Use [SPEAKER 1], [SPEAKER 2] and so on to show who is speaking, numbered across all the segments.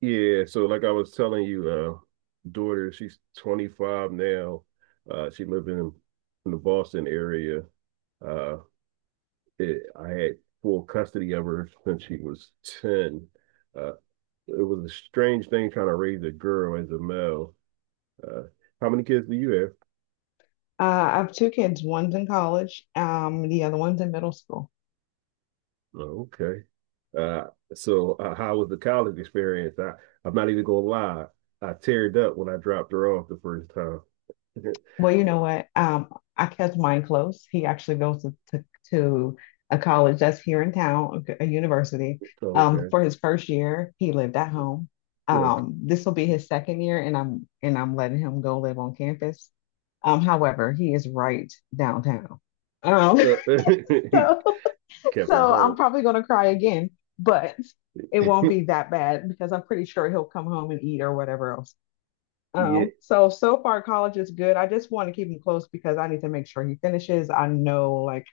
[SPEAKER 1] Yeah, so like I was telling you, daughter, she's 25 now. She lived in the Boston area. Uh, I had full custody of her since she was 10. Uh, it was a strange thing trying to raise a girl as a male. Uh, how many kids do you have?
[SPEAKER 2] I have two kids. One's in college, the other one's in middle school.
[SPEAKER 1] Oh, okay. So how was the college experience? I'm not even gonna lie. I teared up when I dropped her off the first time.
[SPEAKER 2] Well, you know what? I kept mine close. He actually goes to a college that's here in town, a university.
[SPEAKER 1] Okay.
[SPEAKER 2] For his first year, he lived at home.
[SPEAKER 1] You
[SPEAKER 2] This will be his second year, and I'm letting him go live on campus. However, he is right downtown. Um,
[SPEAKER 1] know,
[SPEAKER 2] so
[SPEAKER 1] kept him
[SPEAKER 2] so I'm
[SPEAKER 1] home.
[SPEAKER 2] probably gonna cry again, but it won't be that bad because I'm pretty sure he'll come home and eat or whatever else.
[SPEAKER 1] Yeah.
[SPEAKER 2] Oh, so so far college is good. I just want to keep him close because I need to make sure he finishes. I know, like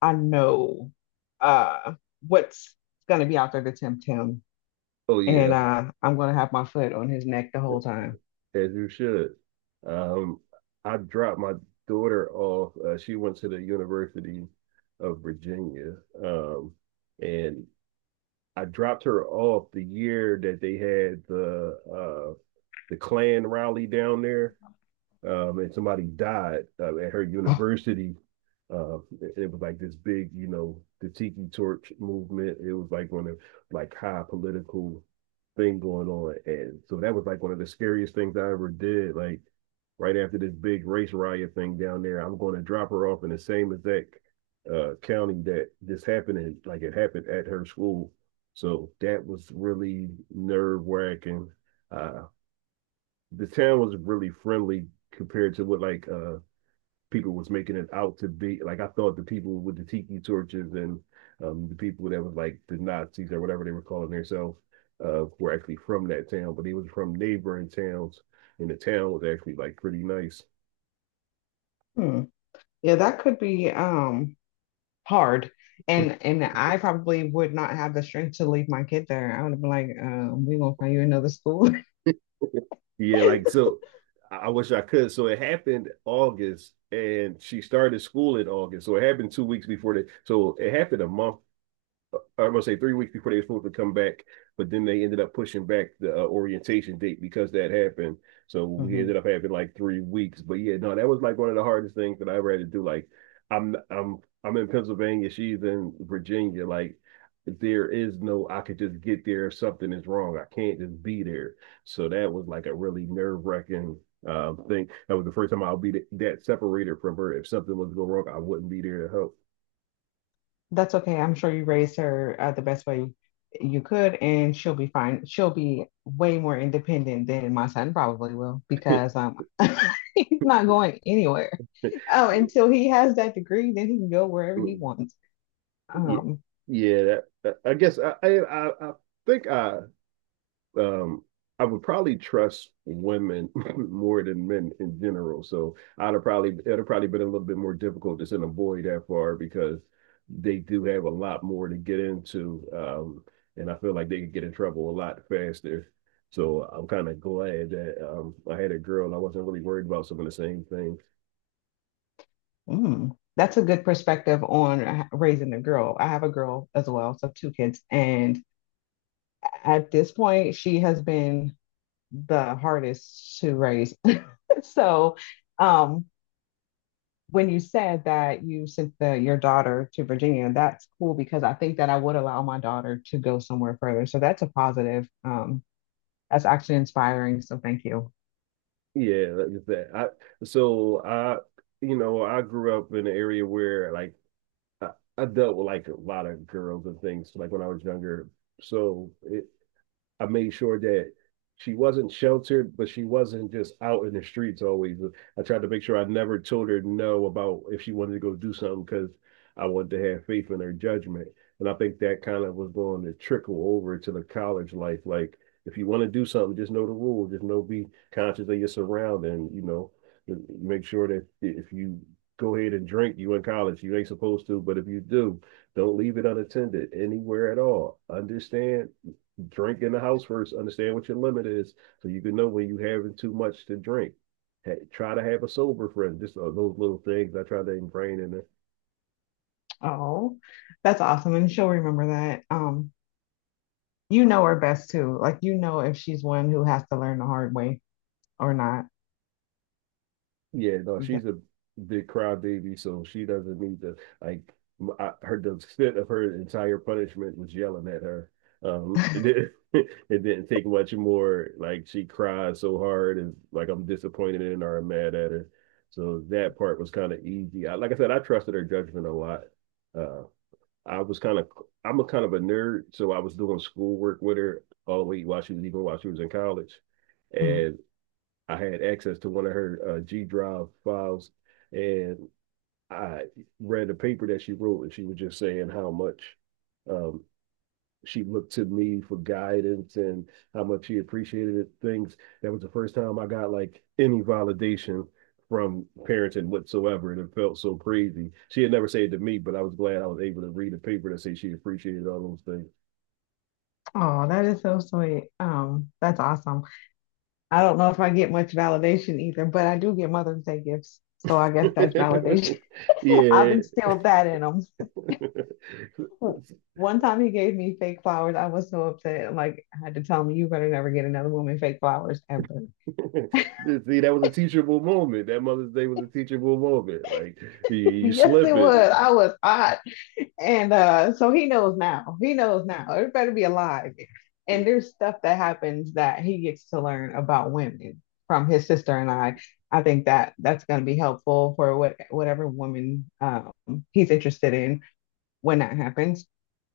[SPEAKER 2] I know uh what's gonna be out there to tempt him.
[SPEAKER 1] Oh,
[SPEAKER 2] And
[SPEAKER 1] yeah.
[SPEAKER 2] I'm gonna have my foot on his neck the whole time.
[SPEAKER 1] As you should. Um, I dropped my daughter off. She went to the University of Virginia, um, and I dropped her off the year that they had the Klan rally down there, and somebody died at her university. Uh, it was like this big, the Tiki Torch movement. It was like one of like high political thing going on, and so that was like one of the scariest things I ever did. Like right after this big race riot thing down there, I'm going to drop her off in the same exact county that this happened in. Like it happened at her school, so that was really nerve wracking. Uh, the town was really friendly compared to what like people was making it out to be. Like I thought the people with the tiki torches and the people that was like the Nazis or whatever they were calling themselves were actually from that town, but they was from neighboring towns and the town was actually like pretty nice.
[SPEAKER 2] Hmm. Yeah, that could be hard. And I probably would not have the strength to leave my kid there. I would have been like, we're gonna find you another school.
[SPEAKER 1] Yeah, like so I wish I could. So it happened August and she started school in August. So it happened 2 weeks before that. So it happened a month, I was gonna say 3 weeks before they were supposed to come back, but then they ended up pushing back the orientation date because that happened. So we ended up having like 3 weeks. But yeah, no, that was like one of the hardest things that I ever had to do. Like, I'm I'm I'm in Pennsylvania, she's in Virginia. Like, there is no I could just get there if something is wrong. I can't just be there. So that was like a really nerve wracking thing. That was the first time I'll be that separated from her. If something was to go wrong, I wouldn't be there to
[SPEAKER 2] That's okay. I'm sure you raised her the best way you could, and she'll be fine. She'll be way more independent than my son probably will
[SPEAKER 1] help.
[SPEAKER 2] because he's not going anywhere. Oh, until he has that degree, then he can go wherever he wants.
[SPEAKER 1] Yeah,
[SPEAKER 2] Um,
[SPEAKER 1] yeah. That, I guess I think um, I would probably trust women more than men in general. So I'd have probably it'd have probably been a little bit more difficult to send a boy that far because they do have a lot more to get into, and I feel like they could get in trouble a lot faster. So I'm kind of glad that I had a girl and I wasn't really worried about some of the same things.
[SPEAKER 2] mm, that's a good perspective on raising a girl. I have a girl as well, so two kids, and at this point, she has been the hardest to raise. So, um, when you said that you sent the your daughter to Virginia, that's cool because I think that I would allow my daughter to go somewhere further. So that's a positive. That's actually inspiring. So thank you.
[SPEAKER 1] Yeah, like that. I so I you know, I grew up in an area where like I, I dealt with like a lot of girls and things like when I was younger. So I made sure that she wasn't sheltered, but she wasn't just out in the streets always. I tried to make sure I never told her no about if she wanted to go do something because I wanted to have faith in her judgment. And I think that kind of was going to trickle over to the college life. Like, if you want to do something, just know the rules. Just know, be conscious of your surrounding. Make sure that if you go ahead and drink, you in college. You ain't supposed to, but if you do, don't leave it unattended anywhere at all. Understand? Drink in the house first. Understand what your limit is, so you can know when you are having too much to drink. Hey, try to have a sober friend. Just those little things I try to ingrain in her.
[SPEAKER 2] Oh, that's awesome. And she'll remember that. You know her best too. Like you know if she's one who has to learn the hard way or not.
[SPEAKER 1] Yeah, no,
[SPEAKER 2] Th-
[SPEAKER 1] she's a big crybaby, so she doesn't need to, like. M- I, her The extent of her entire punishment was yelling at her. It didn't, It didn't take much more. Like she cried so hard, and like I'm disappointed in her, I'm mad at her. So that part was kind of easy. I, like I said, I trusted her judgment a lot. Uh, I was kind of I'm a kind of a nerd, so I was doing schoolwork with her all the way while she was even while she was in college,
[SPEAKER 2] mhm.
[SPEAKER 1] and I had access to one of her G Drive files, and I read a paper that she wrote, and she was just saying how much um, she looked to me for guidance and how much she appreciated things. That was the first time I got like any validation from parenting whatsoever, and it felt so crazy. She had never said it to me, but I was glad I was able to read a paper that said she appreciated all those
[SPEAKER 2] Oh, that is so sweet. That's awesome. I don't know if I get much validation either, but I do get Mother's Day gifts. So I guess that's
[SPEAKER 1] things.
[SPEAKER 2] validation. I've
[SPEAKER 1] Yeah.
[SPEAKER 2] instilled that in them. One time he gave me fake flowers. I was so upset. I'm like, I had to tell him, you better never get another woman fake flowers ever.
[SPEAKER 1] See, that was a teachable moment. That Mother's Day was a teachable moment. Like you
[SPEAKER 2] Yes,
[SPEAKER 1] slip
[SPEAKER 2] it
[SPEAKER 1] it.
[SPEAKER 2] was. I was hot. And so he knows now. He knows now. It better be alive. And there's stuff that happens that he gets to learn about women from his sister and I. I think that that's going to be helpful for whatever woman he's interested in when that happens.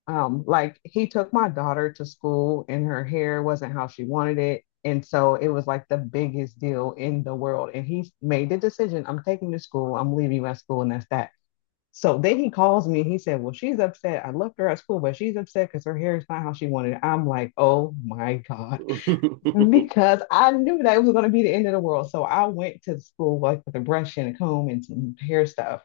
[SPEAKER 2] Like he took my daughter to school and her hair wasn't how she wanted it. And so it was like the biggest deal in the world. And he made the decision I'm taking you to school, I'm leaving you at school, and that's that. So then he calls me and he said, well, she's upset. I left her at school, but she's upset because her hair is not how she wanted it. I'm like, oh my God. Because I knew that it was going to be the end of the world. So I went to school like with a brush and a comb and some hair stuff.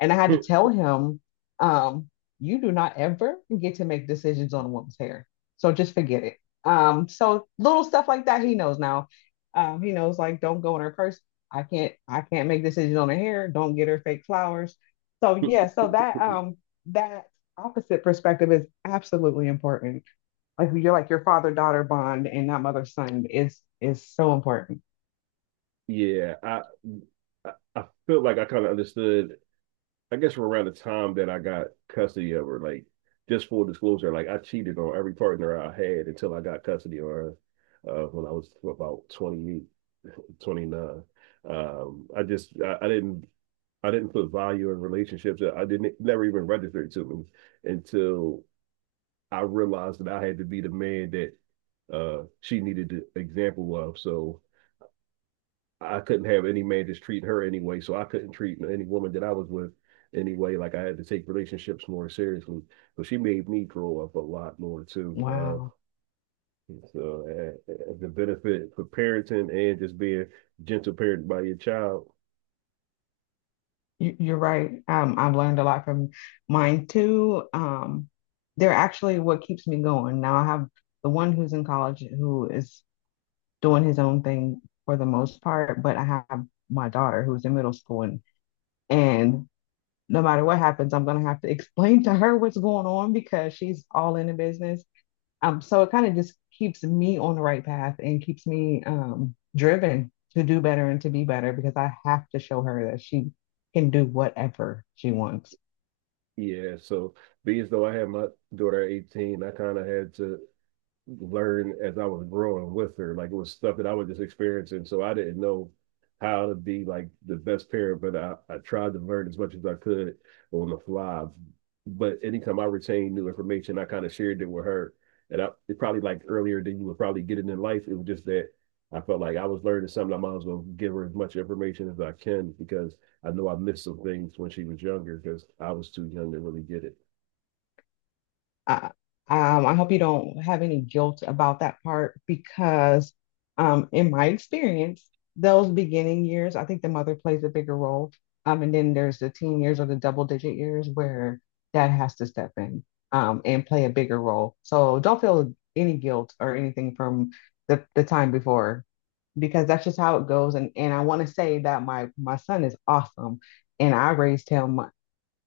[SPEAKER 2] And I had to tell him, um, you do not ever get to make decisions on a woman's hair. So just forget it. So little stuff like that, he knows now. He knows like don't go in her purse. I can't make decisions on her hair. Don't get her fake flowers. So yeah, so that opposite perspective is absolutely important. Like you're like your father daughter bond and not mother son is so important.
[SPEAKER 1] Yeah, I feel like I kind of understood. I guess from around the time that I got custody of her, like just full disclosure, like I cheated on every partner I had until I got custody of her when I was about 28, 29. I just I didn't put value in relationships. I didn't, never even registered to me until I realized that I had to be the man that she needed an example of. So I couldn't have any man just treat her anyway. So I couldn't treat any woman that I was with anyway. Like I had to take relationships more seriously. So she made me grow up a lot more too.
[SPEAKER 2] Wow.
[SPEAKER 1] So the benefit for parenting and just being gentle parent by your child.
[SPEAKER 2] You're right. I've learned a lot from mine too. They're actually what keeps me going. Now I have the one who's in college who is doing his own thing for the most part, but I have my daughter who's in middle school and no matter what happens, I'm gonna have to explain to her what's going on because she's all in the business. So it kind of just keeps me on the right path and keeps me driven to do better and to be better because I have to show her that she can do whatever she wants.
[SPEAKER 1] Yeah. So being as though I had my daughter at 18, I kind of had to learn as I was growing with her. Like it was stuff that I was just experiencing. So I didn't know how to be like the best parent, but I tried to learn as much as I could on the fly. But anytime I retained new information, I kind of shared it with her. And I it probably, like, earlier than you would probably get it in life. It was just that I felt like I was learning something. I might as well give her as much information as I can because I know I missed some things when she was younger because I was too young to really get it.
[SPEAKER 2] I, I hope you don't have any guilt about that part because, in my experience, those beginning years, I think the mother plays a bigger role. And then there's the teen years or the double digit years where dad has to step in, and play a bigger role. So don't feel any guilt or anything from the time before because that's just how it goes. And I want to say that my son is awesome, and I raised him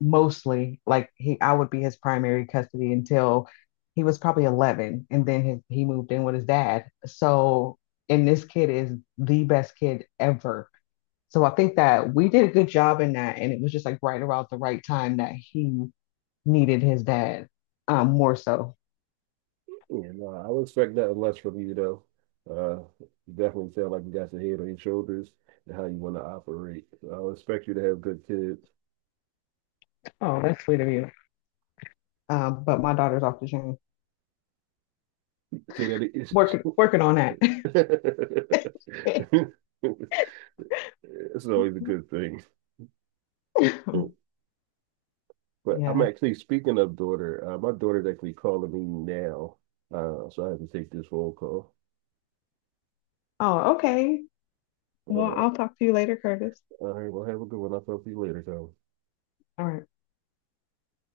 [SPEAKER 2] mostly like he I would be his primary custody until he was probably 11 and then his, he moved in with his dad. So and this kid is the best kid ever. So I think that we did a good job in that and it was just like right around the right time that he needed his dad more so.
[SPEAKER 1] Yeah, no, I would expect nothing less from you though. You definitely sound like you got your head on your shoulders and how you want to operate. So I would expect you to have good kids.
[SPEAKER 2] Oh, that's sweet of you. Um, but my daughter's off the chain.
[SPEAKER 1] Say that
[SPEAKER 2] Working working on that.
[SPEAKER 1] it's always a good thing. But I'm
[SPEAKER 2] Yeah.
[SPEAKER 1] actually speaking of daughter. My daughter's actually calling me now, so I have to take this phone call.
[SPEAKER 2] Oh, okay. Well, I'll
[SPEAKER 1] All
[SPEAKER 2] talk to you later, Curtis.
[SPEAKER 1] right, well, have a good one. I'll talk to you later, Tom.
[SPEAKER 2] All right.